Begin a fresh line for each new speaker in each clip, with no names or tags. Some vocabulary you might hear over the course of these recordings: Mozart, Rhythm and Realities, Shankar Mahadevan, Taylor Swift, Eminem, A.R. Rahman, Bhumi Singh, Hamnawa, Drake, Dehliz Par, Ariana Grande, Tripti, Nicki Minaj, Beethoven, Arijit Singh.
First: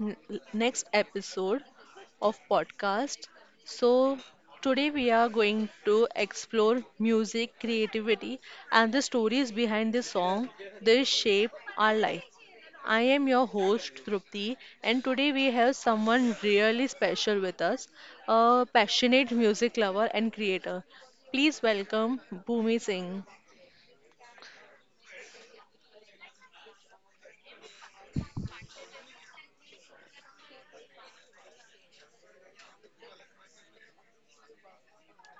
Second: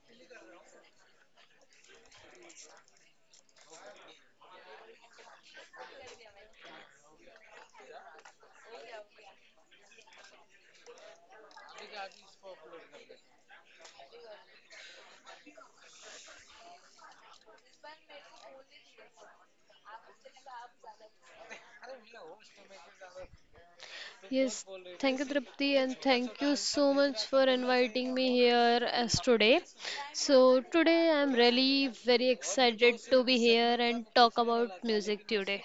next episode of podcast. So, today we are going to explore music, creativity, and the stories behind the song that shape our life. I am your host Trupti, and today we have someone really special with us, a passionate music lover and creator. Please welcome Bhumi Singh.
Yes, thank you, Tripti, and thank you so much for inviting me here as today. So today I'm really very excited to be here and talk about music today.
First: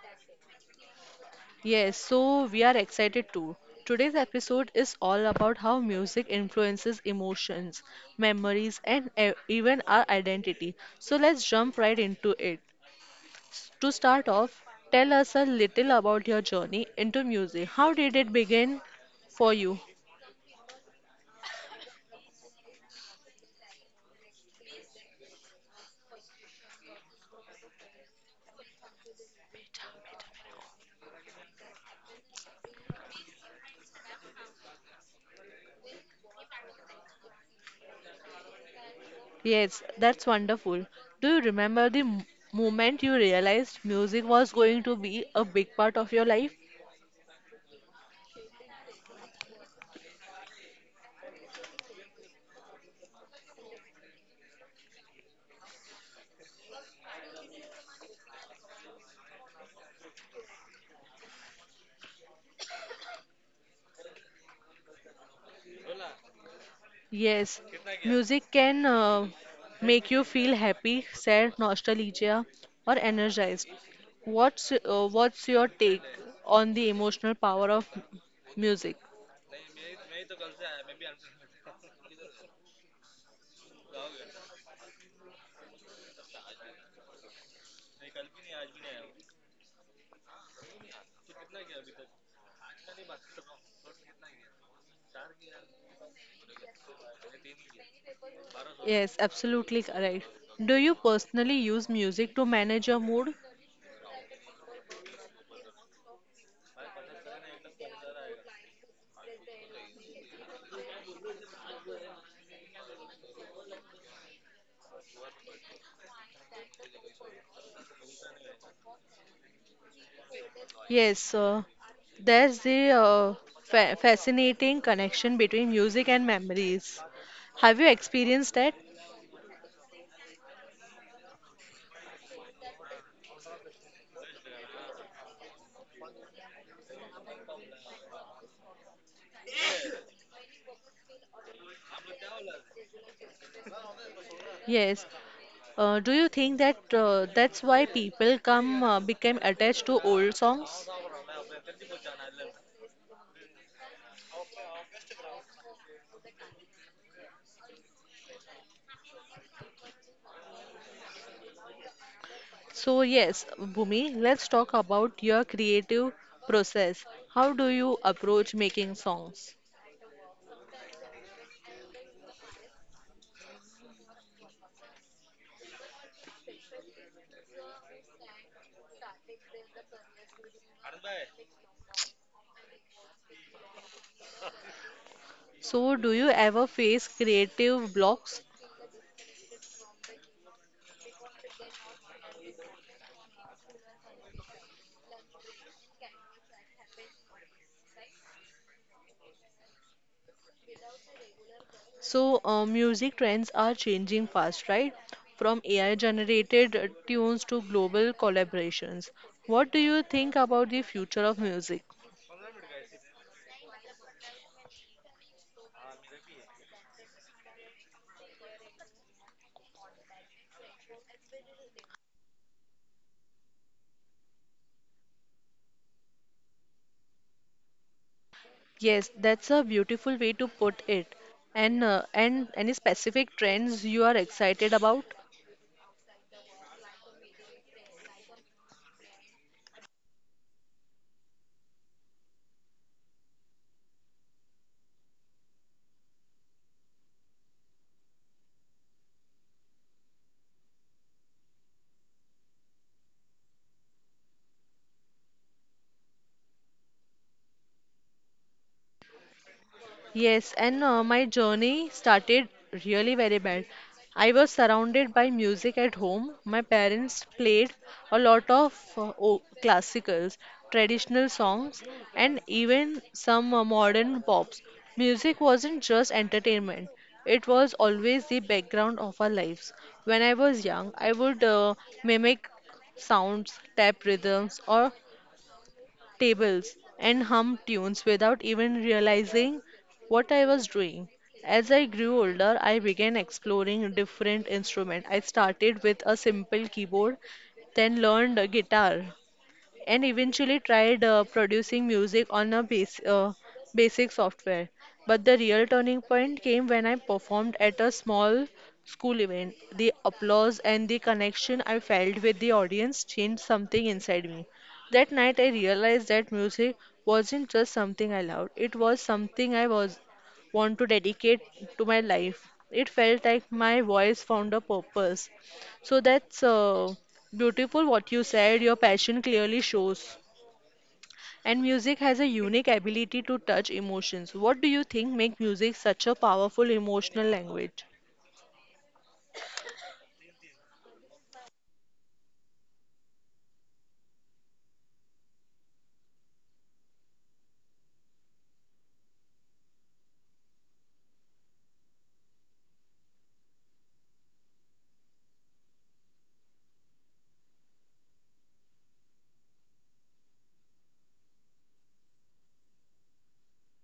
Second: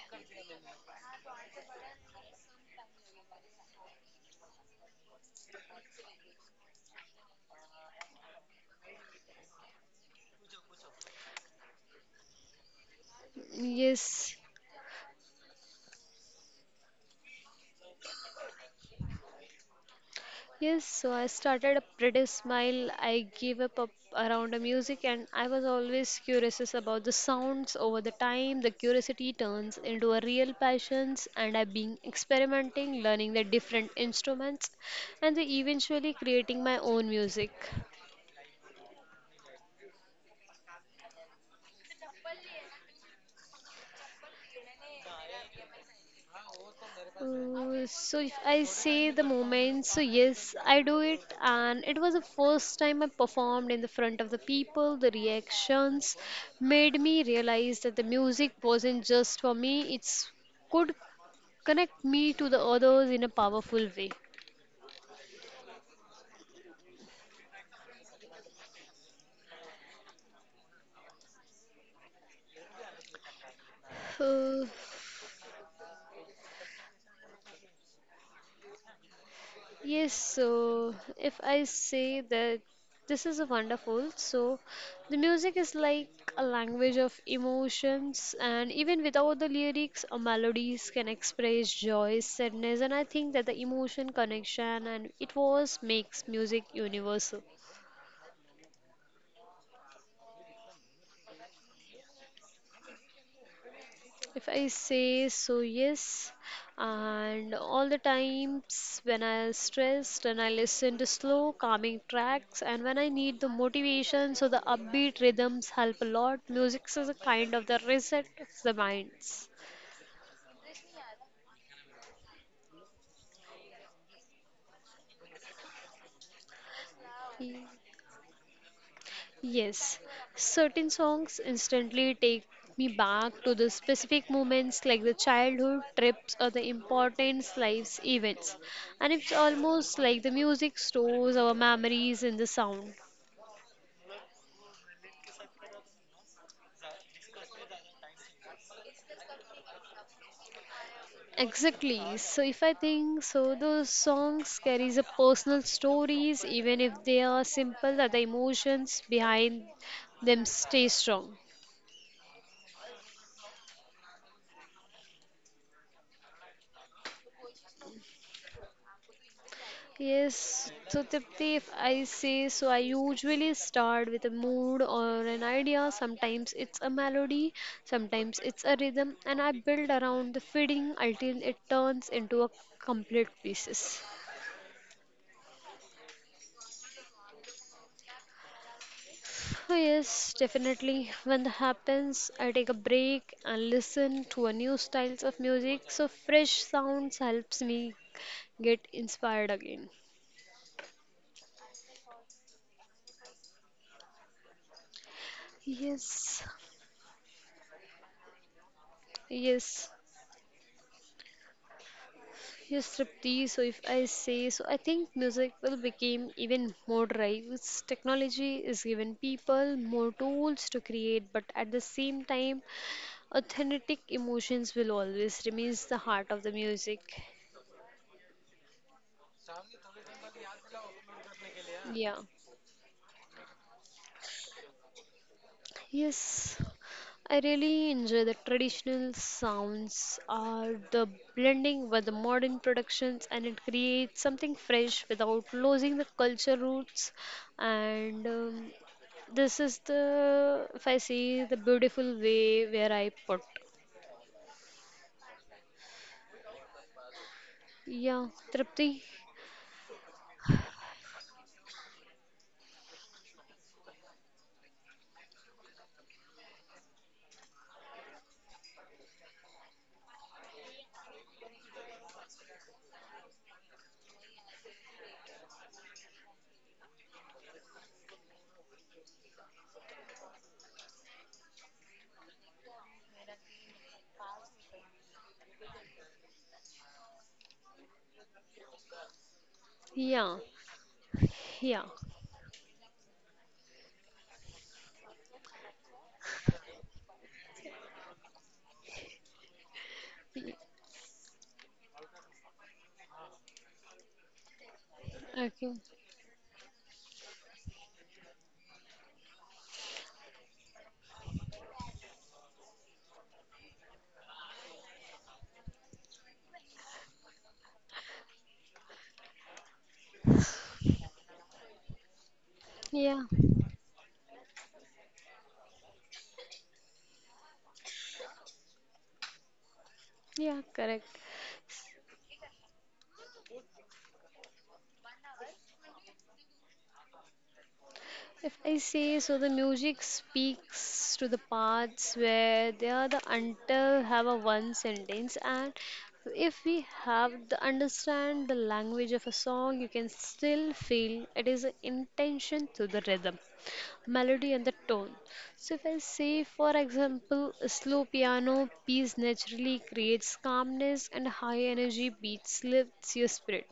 Yes, so we are excited too. Today's episode is all about how music influences emotions, memories, and even our identity. So let's jump right into it. To start
Yes,
off, tell us a little about your journey into music. How did it begin for you?
Yes, so I started a pretty smile. I gave up around the music, and I was always curious about the sounds over the time. The curiosity turns into a real passion, and I've been experimenting, learning the different instruments, and then eventually creating my own music.
Yes, that's wonderful. Do you remember the moment you realized music was going to be a big part of your life?
So if I say the moment, so yes, I do it, and it was the first time I performed in the front of the people. The reactions made me realize that the music wasn't just for me; it's could connect me to the others in a powerful way.
Yes, music can make you feel happy, sad, nostalgia, or energized. What's uh, what's your take on the emotional power of music?
Yes, so if I say that this is a wonderful, so the music is like a language of emotions, and even without the lyrics, melodies can express joy, sadness, and I think that the emotion connection and it was makes music universal.
Yes, absolutely correct. Do you personally use music to manage your mood?
If I say so, yes. And all the times when I'm stressed and I listen to slow, calming tracks, and when I need the motivation, so the upbeat rhythms help a lot. Music is a kind of the reset of the minds.
Yes, there's the fa fascinating connection between music and memories.
Y-
Have you experienced that?
Yes, certain songs instantly take me back to the specific moments like the childhood trips or the important life's events. And it's almost like the music stores our memories in the sound.
Yes, do you think that that's why people come became attached to old songs?
Exactly. So if I think so, those songs carries a personal stories, even if they are simple, that the emotions behind them stay strong.
So yes, Bhumi, let's talk about your creative process. How do you approach making songs?
Yes, so Tipti, if I say so, I usually start with a mood or an idea. Sometimes it's a melody, sometimes it's a rhythm, and I build around the fitting until it turns into a complete pieces.
So do you ever face creative blocks?
Oh, yes, definitely. When that happens, I take a break and listen to a new styles of music. So fresh sounds helps me get inspired again.
So music trends are changing fast, right? From AI
Yes,
generated tunes to global collaborations. What do
yes,
you think about the future of music?
yes, Tripti. So if I say so, I think music will become even more drives. Technology is giving people more tools to create, but at the same time, authentic emotions will always remains the heart of the music.
Yes, that's a beautiful way to put it. And uh,
Yeah,
and any specific trends you are excited about?
yes, I really enjoy the traditional sounds or the blending with the modern productions, and it creates something fresh without losing the culture roots. And this is the, if I see, the beautiful way where I put. Yeah, Tripti.
Yes, and my journey started really very bad. I was surrounded by music at home. My parents played a lot of classicals, traditional songs, and even some modern pops. Music wasn't just entertainment, it was always the background of our lives. When I was young, I would mimic sounds, tap rhythms, or tables, and hum tunes without even realizing what
Yeah,
I was doing. As
yeah.
I grew older, I began exploring different instruments. I started with a simple keyboard, then learned a guitar, and eventually tried producing music on a basic software. But the real
Okay.
turning point came when I performed at a small school event. The applause and the connection I felt with the audience changed something inside me. That night I realized that music wasn't just something I loved, it was something I was want to dedicate to my life. It felt
Yeah,
like my voice found a purpose, so that's beautiful what you said. Your passion clearly shows.
yeah, correct.
And music has a unique ability to touch emotions. What do you think make music such a powerful emotional language?
If I say so, the music speaks to the parts where they are the until have a one sentence, and if we have the understand the language of a song, you can still feel it is an intention to the rhythm melody and the tone. So, if I say, for example, a slow piano piece naturally creates calmness and high energy beats lifts your spirit.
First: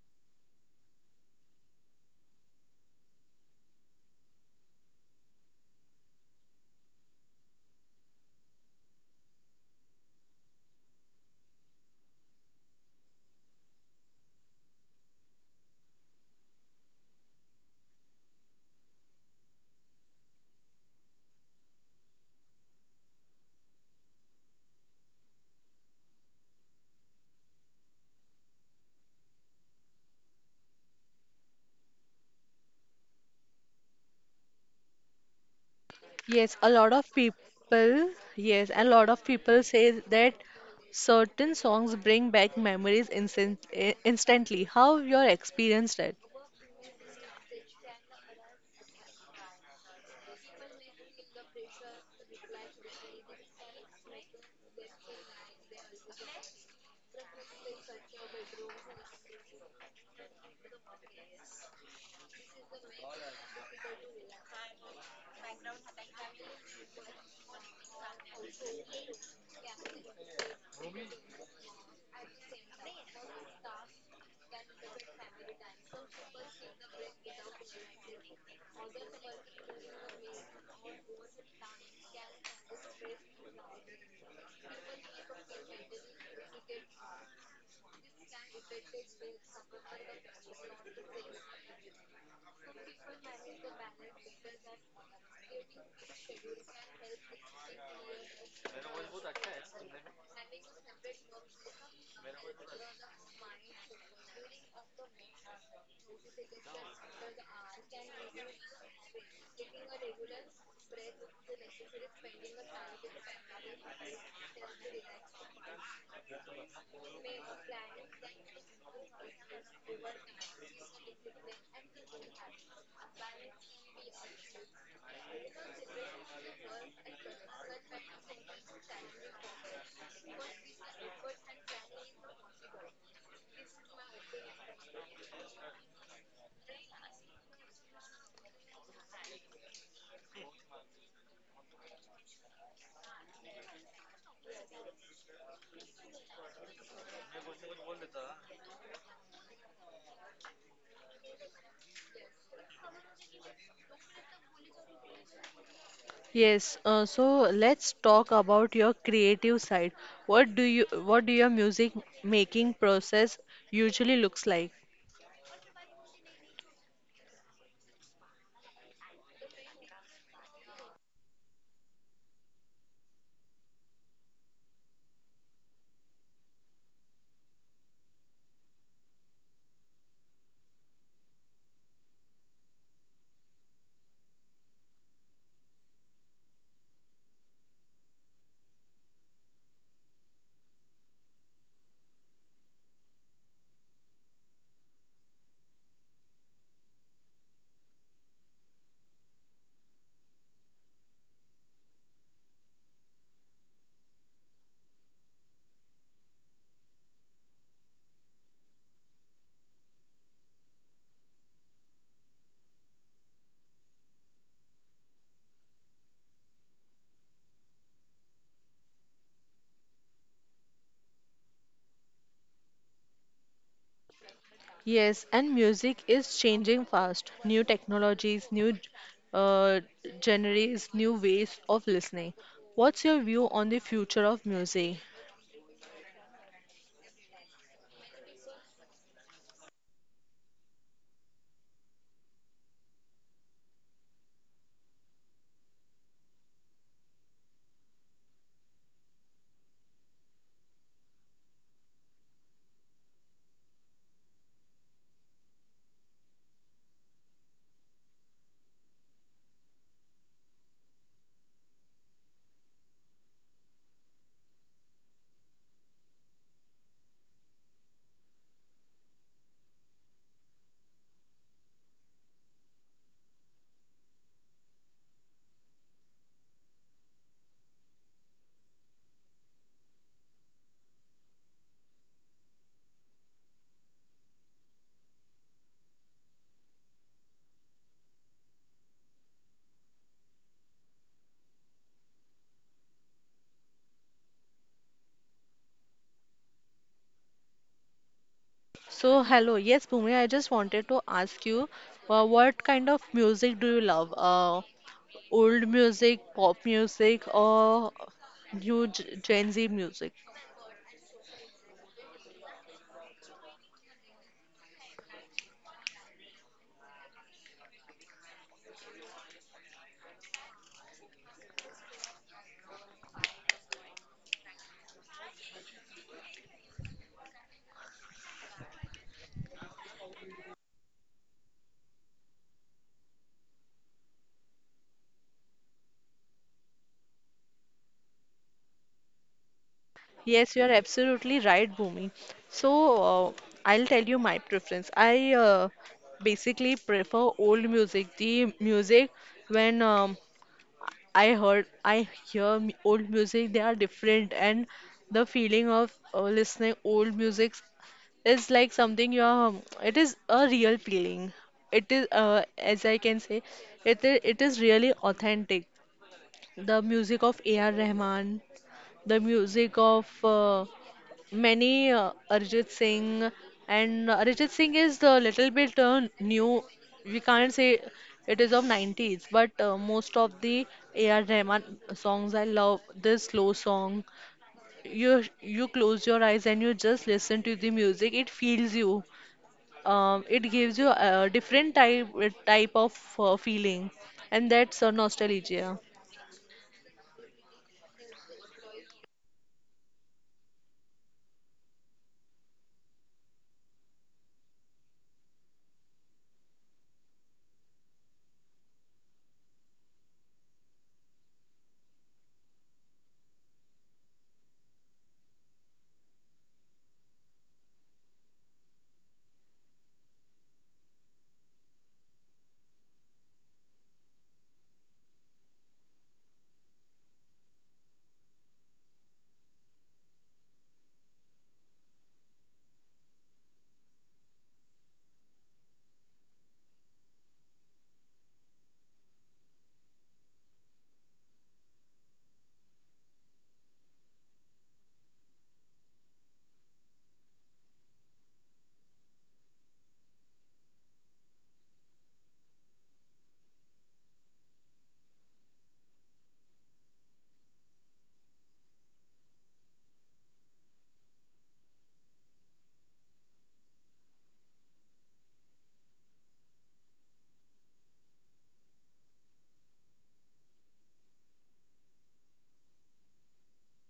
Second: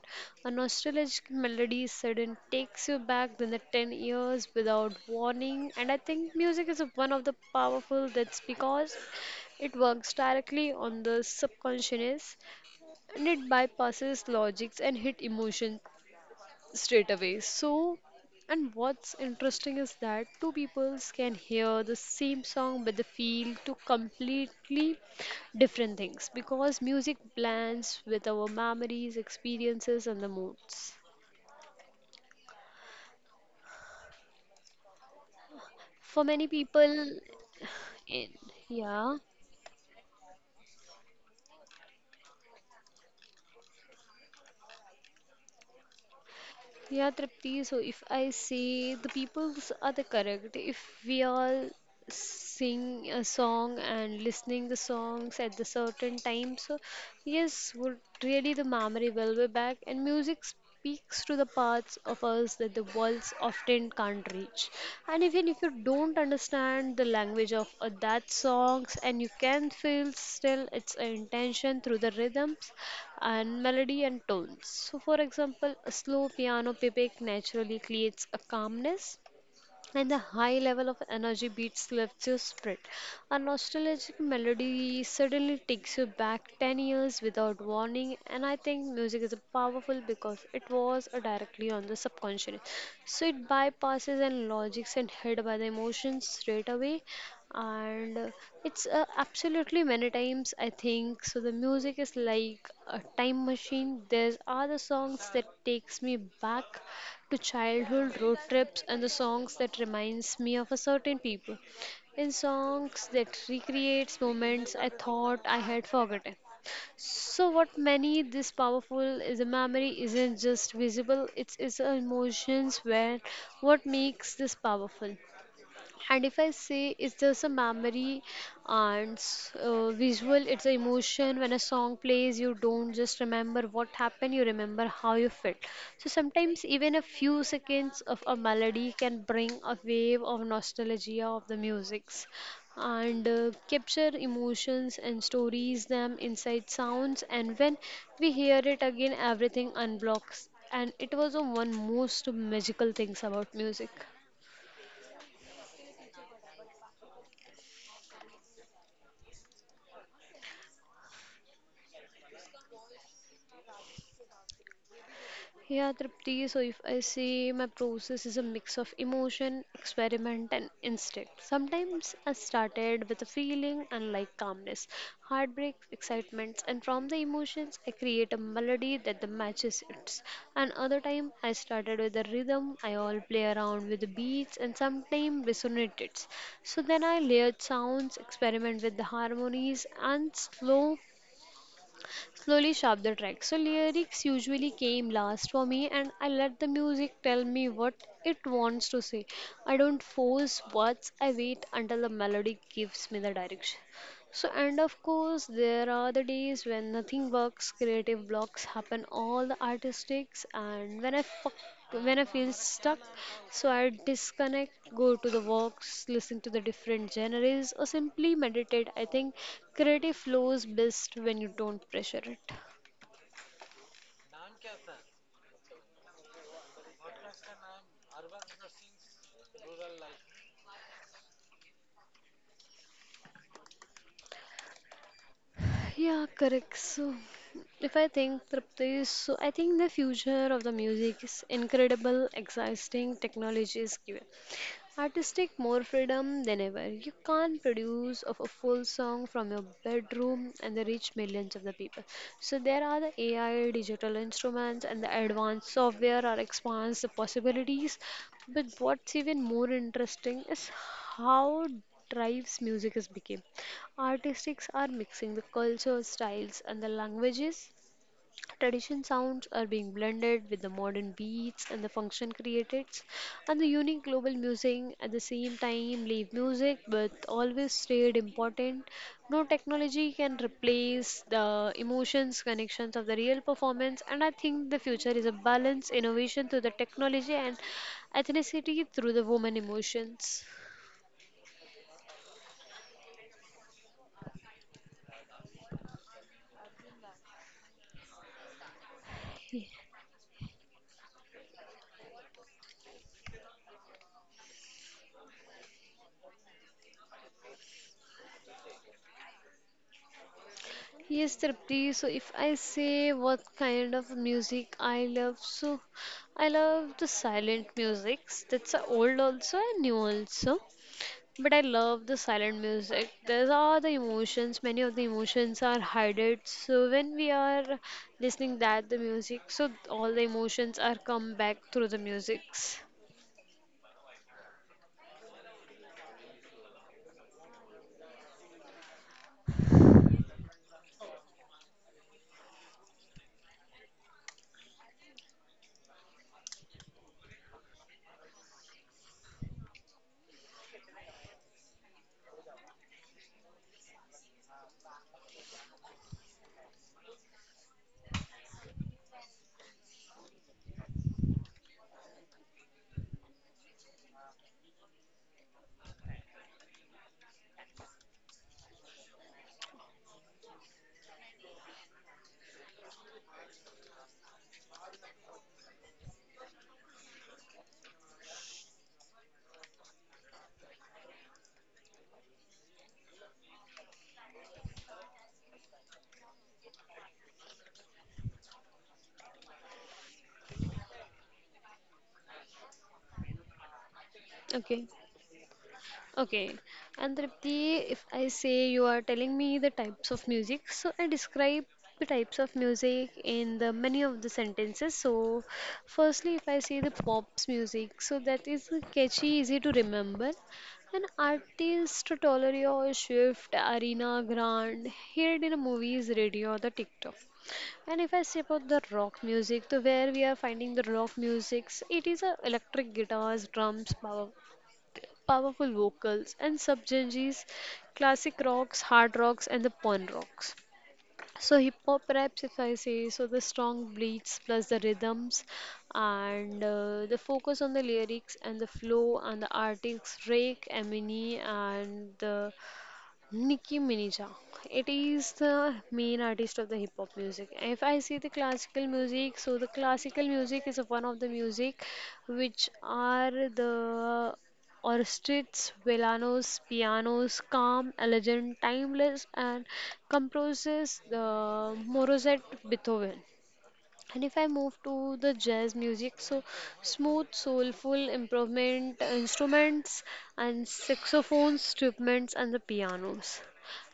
A nostalgic melody sudden takes you back than the 10 years without warning. And I think music is one of the powerful that's because it works directly on the subconscious and it bypasses logics and hit emotions straight away. So, and what's interesting is that two peoples can hear the same song but they feel two completely different things because music blends with our memories, experiences, and the moods. For many
Yes, a lot
people,
of people,
in,
yes, a lot
yeah,
of people say that certain songs bring back memories instantly. How you experienced that?
yeah, Tripti. So if I say the peoples are the correct, if we all sing a song and listening the songs at the certain time, so yes would really the memory will be back. And music speaks to the parts of us that the words often can't reach, and even if you don't understand the language of that songs, and you can feel still its intention through the rhythms and melody and tones. So for example, a slow piano playback naturally creates a calmness, and the high level of energy beats lifts your spirit. A nostalgic melody suddenly takes you back 10 years without warning, and I think music is powerful because it was directly on the subconscious. So it bypasses and logics and hid by the emotions straight away. And it's absolutely many times I think so. The music is like a time machine. There's other songs that takes me back to childhood road trips, and the songs that reminds me of a certain people in songs that recreates moments I thought I had forgotten. So what many this powerful is a memory isn't just visible, it is emotions where what makes this powerful. And if I say it's just a memory and visual, it's an emotion. When a song plays, you don't just remember what happened, you remember how you felt. So sometimes even a few seconds of a melody can bring a wave of nostalgia of the musics, and capture emotions and stories them inside sounds, and when we hear it again everything unblocks, and it was the one most magical things about music.
Yes, so let's talk about your creative side. What do your music making process usually looks like?
Yeah, Tripti, so if I say my process is a mix of emotion, experiment, and instinct. Sometimes I started with a feeling and like calmness, heartbreak, excitement, and from the emotions, I create a melody that the matches it. And other time, I started with a rhythm, I all play around with the beats, and sometimes resonated. So then I layered sounds, experiment with the harmonies, and slowly sharp the track. So lyrics usually came last for me, and I let the music tell me what it wants to say. I don't force words, I wait until the melody gives me the direction. So and of course there are the days when nothing works, creative blocks happen all the artistics, and when I feel stuck, so I disconnect, go to the walks, listen to the different genres, or simply meditate. I think creative flows best when you don't pressure it.
Yes, and music is changing fast. New technologies, new uh, genres, new ways of listening. What's your view on the future of music?
Yeah, correct. So, if I think Tripti, so I think the future of the music is incredible, exciting technology is given. Artistic more freedom than ever. You can't produce of a full song from your bedroom and they reach millions of the people. So there are the AI, digital instruments, and the advanced software are expands the possibilities. But what's even more interesting is how drives music has become. Artistics are mixing the culture, styles, and the languages. Tradition sounds are being blended with the modern beats and the function created and the unique global music at the same time live music but always stayed important. No technology can replace the emotions, connections of the real performance, and I think the future is a balance, innovation through the technology and ethnicity through the woman emotions.
So, hello. Yes, Bhumi, I just wanted to ask you, what kind of music do you love? Old music, pop music, or new Gen Z music?
Yes, Tripti. So if I say what kind of music I love, so I love the silent musics. That's a old also and new also. But I love the silent music. These are the emotions. Many of the emotions are hidden. So when we are listening that the music, so all the emotions are come back through the musics.
Yes, you are absolutely right, Bhumi. So, uh, I'll tell you my preference. I basically prefer old music, the music when I hear old music, they are different, and the feeling of listening old music is like something you are, it is a real feeling. It is, as I can say, it is really authentic. The music of A.R. Rahman, the music of many Arijit Singh, and Arijit Singh is a little bit new. We can't say it is of 90s, but most of the AR Rahman songs, I love this slow song. You close your eyes and you just listen to the music. It feels you. It gives you a different type of feeling, and that's
Okay.
nostalgia.
Okay, and Tripti, if I say you are telling me the types of music, so I describe the types of music in the many of the sentences. So, firstly, if I say the pop's music, so that is catchy, easy to remember. An artist, Tolerio, Swift, Arena Grande, heard in movies, radio, or the TikTok. And if I say about the rock music, so where we are finding the rock music, it is a electric guitars, drums, powerful vocals and subgenres, classic rocks, hard rocks, and the punk rocks. So hip hop raps, if I say, so the strong beats plus the rhythms, and the focus on the lyrics and the flow and the artists Drake, Eminem, and the Nicki Minaj. Ah. It is the main artist of the hip hop music. If I see the classical music, so the classical music is one of the music which are the orchestras, villanos, pianos, calm, elegant, timeless, and composes the Mozart, Beethoven. And if I move to the jazz music, so smooth, soulful improvement instruments and saxophones, instruments and the pianos.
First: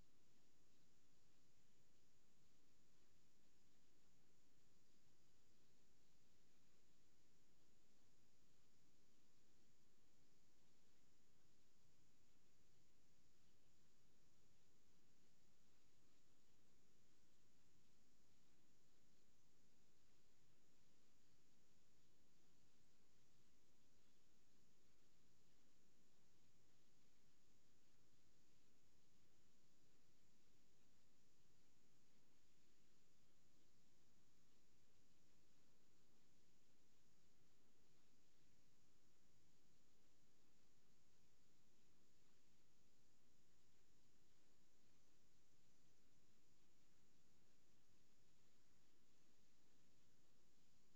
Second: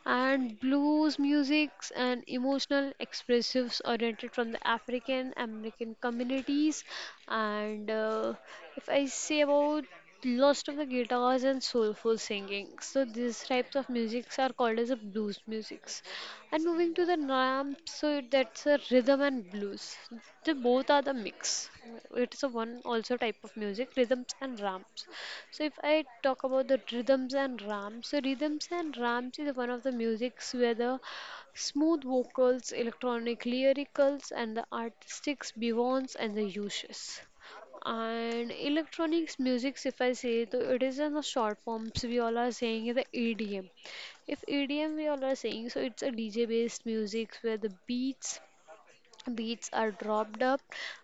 And blues musics and emotional expressives oriented from the African American communities. And if I say about lots of the guitars and soulful singing, so these types of musics are called as a blues musics. And moving to the ramp, so that's a rhythm and blues. They both are the mix. It is a one also type of music, rhythms and ramps. So if I talk about the rhythms and ramps, so rhythms and ramps is one of the musics where the smooth vocals, electronic lyricals, and the artistics beyonds and the uses. And electronics music, if I say, though it is in the short forms we all are saying is the EDM. If EDM we all are saying, so it's a DJ based music where the beats are dropped up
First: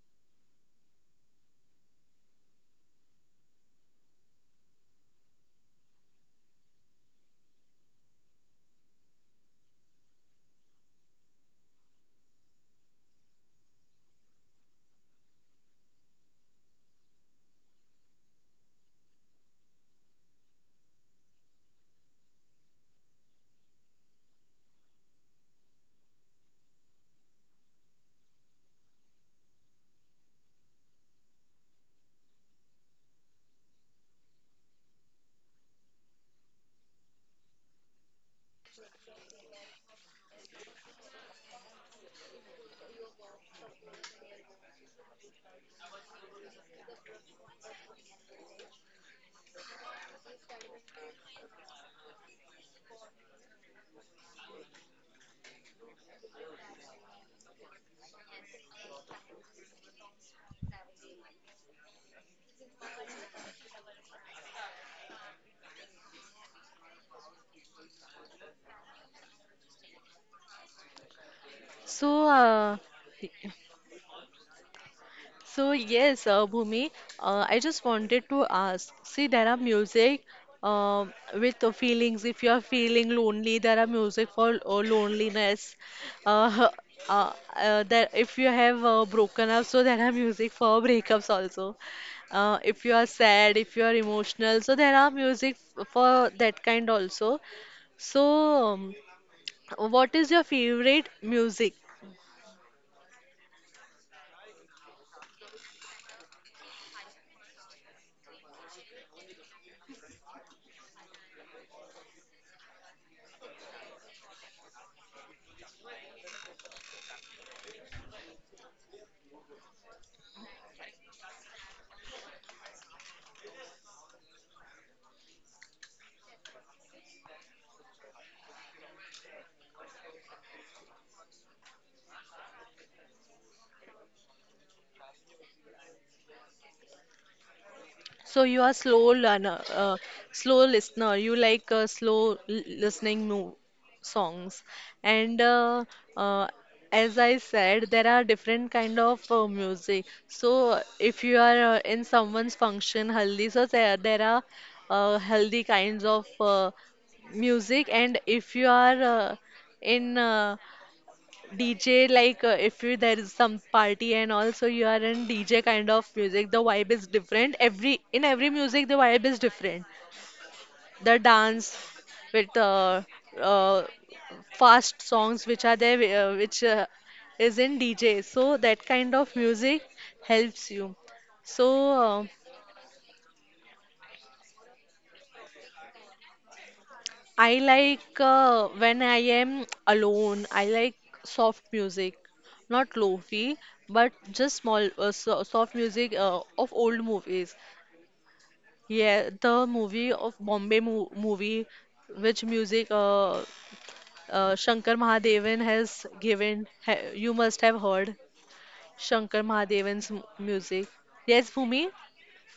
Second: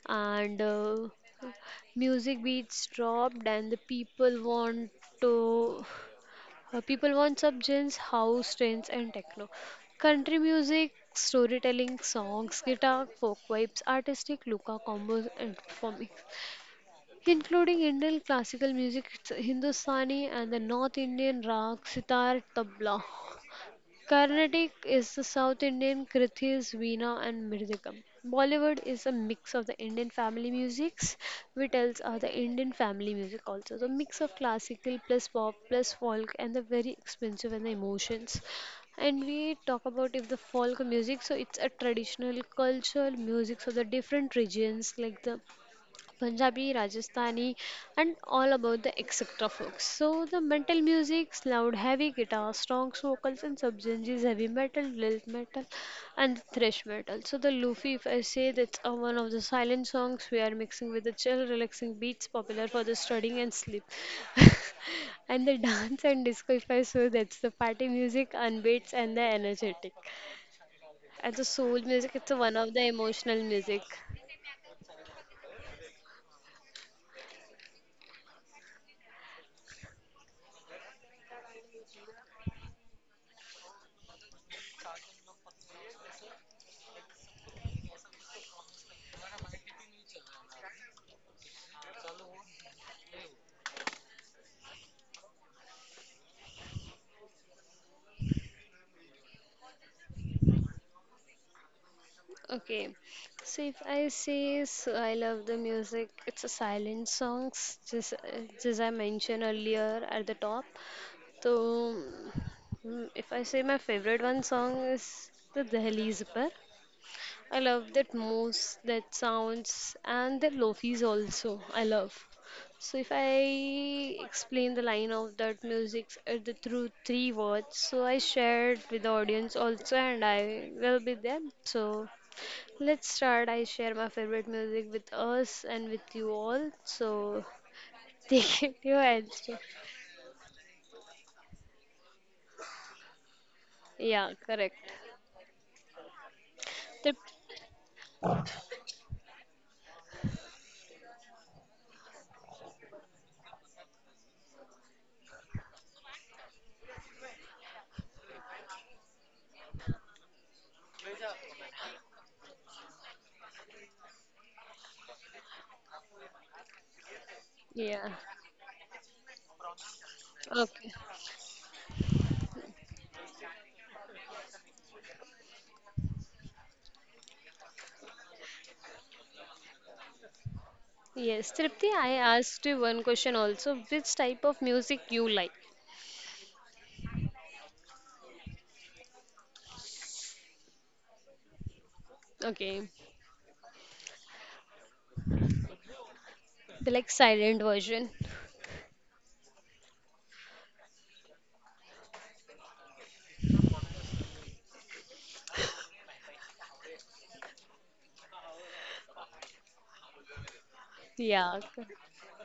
and music beats dropped and the people want to people want subgenres, house, trance and techno. Country music, storytelling, songs, guitar, folk vibes, artistic, luka combos and performing including Indian classical music, it's Hindustani and the North Indian rag, sitar, tabla. Carnatic is the South Indian krithis, veena, and mridangam. Bollywood is a mix of the Indian family musics. Vitals are the Indian family music also. The mix of classical plus pop plus folk and the very expensive and the emotions. And we talk about if the folk music, so it's a traditional cultural music of the different regions like the Punjabi, Rajasthani, and all about the etc. folks. So the metal music, loud heavy guitar, strong vocals and subgenres, heavy metal, lilt metal, and thrash metal. So the Luffy, if I say that's one of the silent songs we are mixing with the chill, relaxing beats popular for the studying and sleep. And the dance and disco, if I say that's the party music, and beats and the energetic. And the soul music, it's
So
one of
uh,
the emotional music.
So yes, Bhumi, I just wanted to ask. See, there are music with the feelings. If you are feeling lonely, there are music for loneliness. Uh, that if you have broken up, so there are music for breakups also. If you are sad, if you are emotional, so there are music for that kind also. So, what is your favorite music?
Okay, so if I say so I love the music, it's a silent songs, just as I mentioned earlier at the top. So if I say my favorite one song is the Dehliz Par. I love that most that sounds and the lofis also I love. So if I explain the line of that music the through three words, so I shared with the audience also, and I will be there. So let's start. I share my favorite music with us and with you all. So
So you
take
are
it your
slow learner,
answer.
slow listener. You like slow listening mo
Yeah,
songs,
correct.
and uh, as
Trip-
I said, there are different kind of music. So if you are in someone's function, haldi, so there are healthy kinds of music, and if you are in DJ, like if you, there is some party and also you are in DJ kind of music, the vibe is different. Every
yeah.
in every music, the vibe is different.
Okay.
The dance with uh, fast songs which are there, which is in DJ. So that kind of music helps you.
Yes, Tripti,
So
I asked you one question also. Which type of music you like?
I like when I am alone, I like soft music, not
Okay.
lofi, but just small soft music of
The
old
like
movies.
silent version.
Yeah, the movie of Bombay mo movie, which music Shankar Mahadevan has given, ha you must have heard Shankar Mahadevan's m music. Yes,
Yeah,
Bhumi?
correct.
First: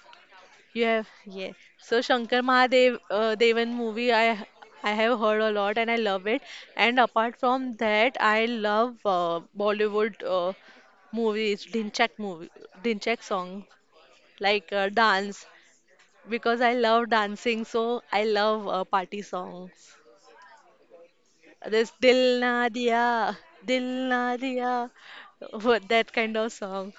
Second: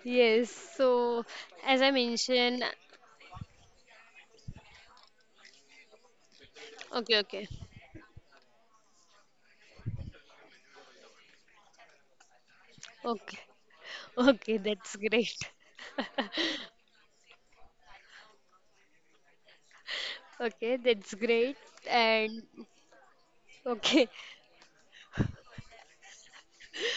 Yes.
You have,
So
yes.
as I
So Shankar
mentioned,
Mahadev Devan movie I have heard a lot and I love it. And
okay,
apart
okay,
from that, I love Bollywood movies, Dhinchak movie, Dhinchak
okay,
song
okay,
like
that's great.
dance because I love dancing. So I love party songs.
Okay, that's great.
This Dil
And
Na Diya, Dil
okay,
Na Diya, that kind of song.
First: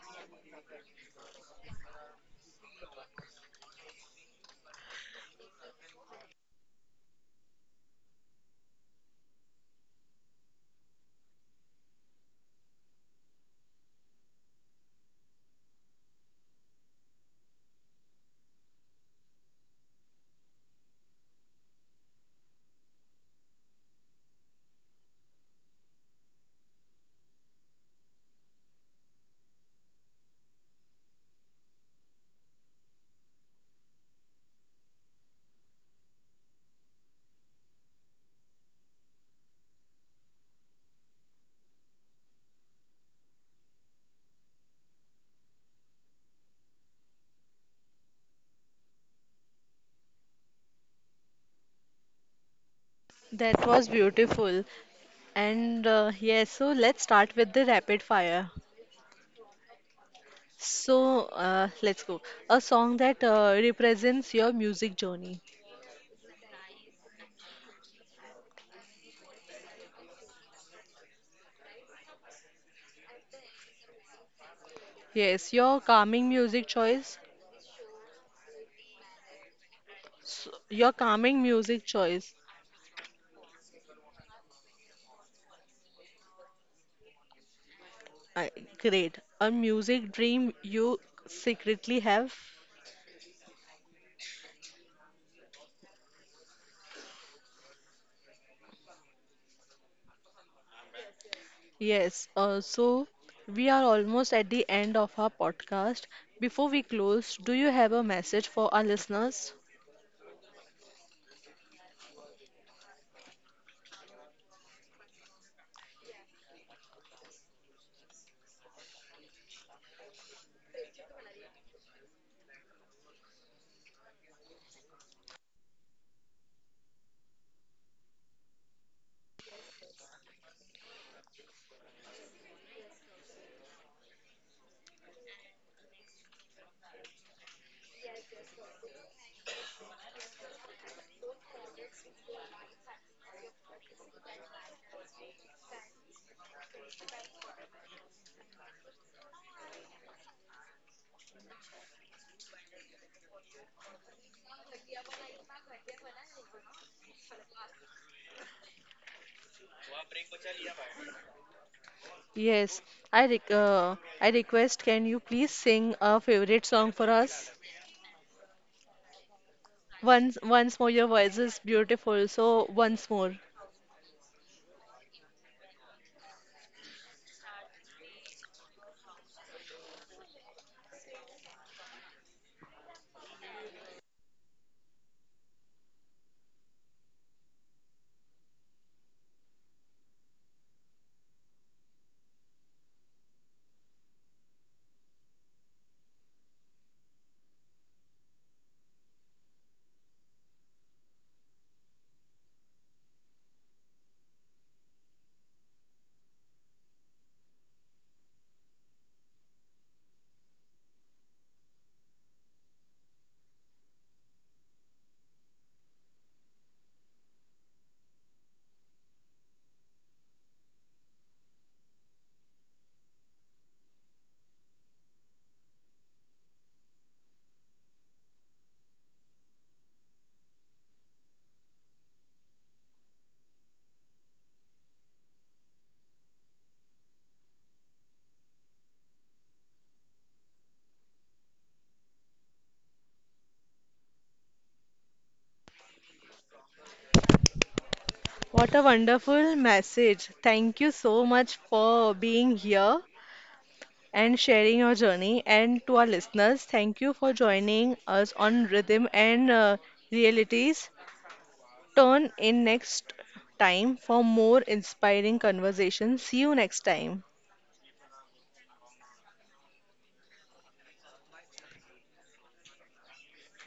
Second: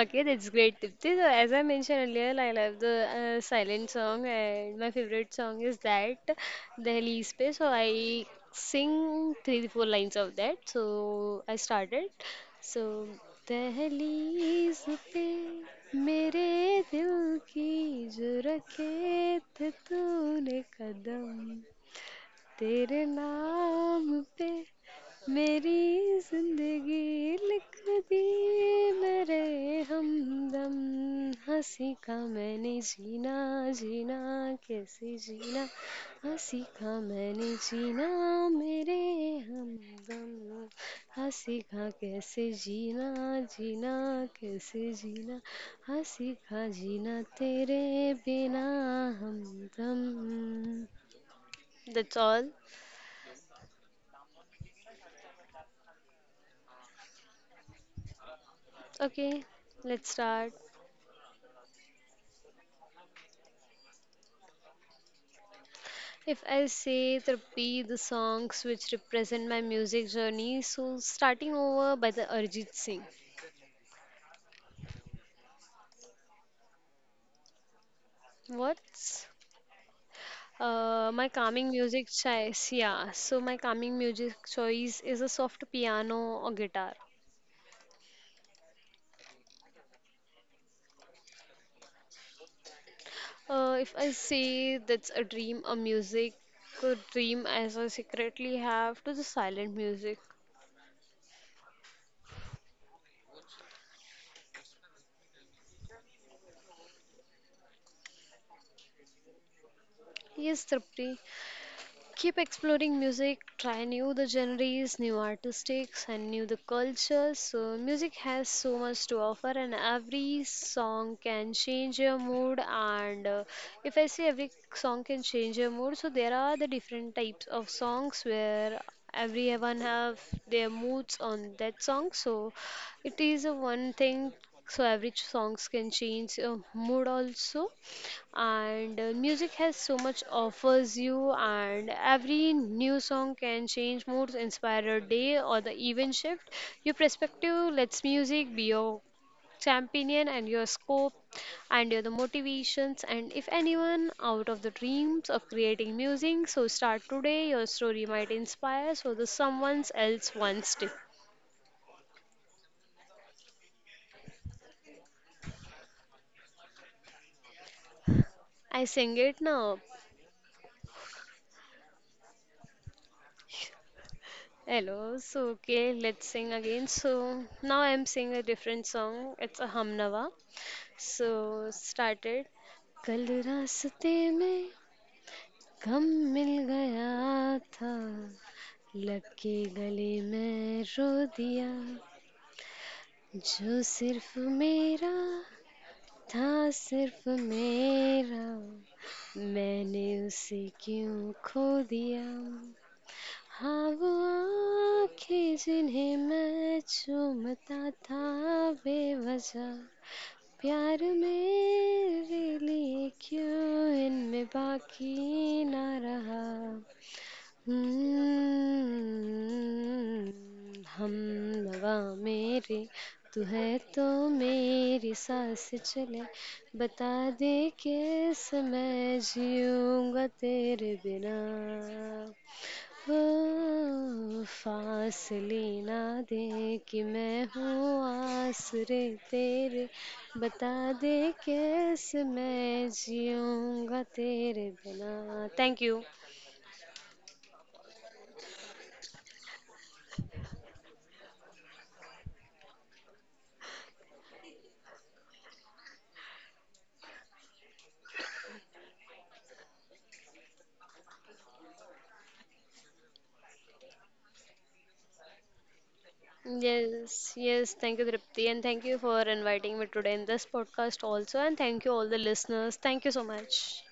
okay, that's great tip. This, as I mentioned earlier, I love the silent song, and my favorite song is that, the Space. So I sing three to four lines of that. So I started. So दहलीज पे मेरे दिल की जो रखे थे तूने कदम तेरे नाम पे मेरी जिंदगी लिख दी मेरे हमदम हंसी का मैंने जीना जीना कैसे जीना हंसी का मैंने जीना मेरे हमदम हंसी का कैसे जीना जीना कैसे जीना हंसी का जीना तेरे बिना हमदम. That's all.
That was beautiful. And Yes, so let's start with the rapid fire.
Okay, let's start.
So let's go. A song that represents your music journey.
If I say Trappi, the songs which represent my music journey, so starting over by the Arjit Singh.
Yes, your calming music choice.
What's
S Your
my
calming
calming
music
music
choice.
choice? Yeah, so my calming music choice is a soft piano or guitar.
Uh, Great. A music dream you secretly have.
If I say that's a dream, a music, a dream as I secretly have to the silent music.
Yes. So we are almost at the end of our podcast. Before we close, do you have a message for our listeners?
Yes, Tripti. Keep exploring music, try new the genres, new artistics and new the cultures. So music has so much to offer and every song can change your mood and if I say every song can change your mood, so there are the different types of songs where everyone have their moods on that song so it is a one thing so every songs can change mood also and music has so much offers you and every new song can change moods inspire a day or the even shift your perspective. Let's music be your champion and your scope and your the motivations and if anyone out of the dreams of creating music so start today your story might inspire so the someone else wants to
Yes. I request, can you please sing a favorite song for us?
I sing it now.
Once, once more, your voice is beautiful. So, once more.
Hello, so okay, let's sing again. So now I'm singing a different song. It's a Hamnawa. So started. कल रास्ते में गम मिल गया था लग के गले मैं रो दिया जो सिर्फ मेरा था सिर्फ मेरा मैंने उसे क्यों खो दिया हाँ वो आँखें जिन्हें मैं चूमता था बेवजह प्यार मेरे लिए क्यों इनमें बाकी ना रहा हम्म, हम नवा मेरे तू है तो मेरी सांस चले बता दे कैसे मैं जीऊँगा तेरे बिना ओ, फासले ना दे कि मैं हूँ आसरे तेरे बता दे कैसे मैं जीऊँगा तेरे बिना thank you.
What a wonderful message. Thank you so much for being here and sharing your journey. And to our listeners, thank you for joining us on Rhythm and Realities. Turn in next time for more inspiring conversations. See you next
Yes,
time.
yes, thank you, Dripti, and thank you for inviting me today in this podcast also. And thank you, all the listeners. Thank you so much.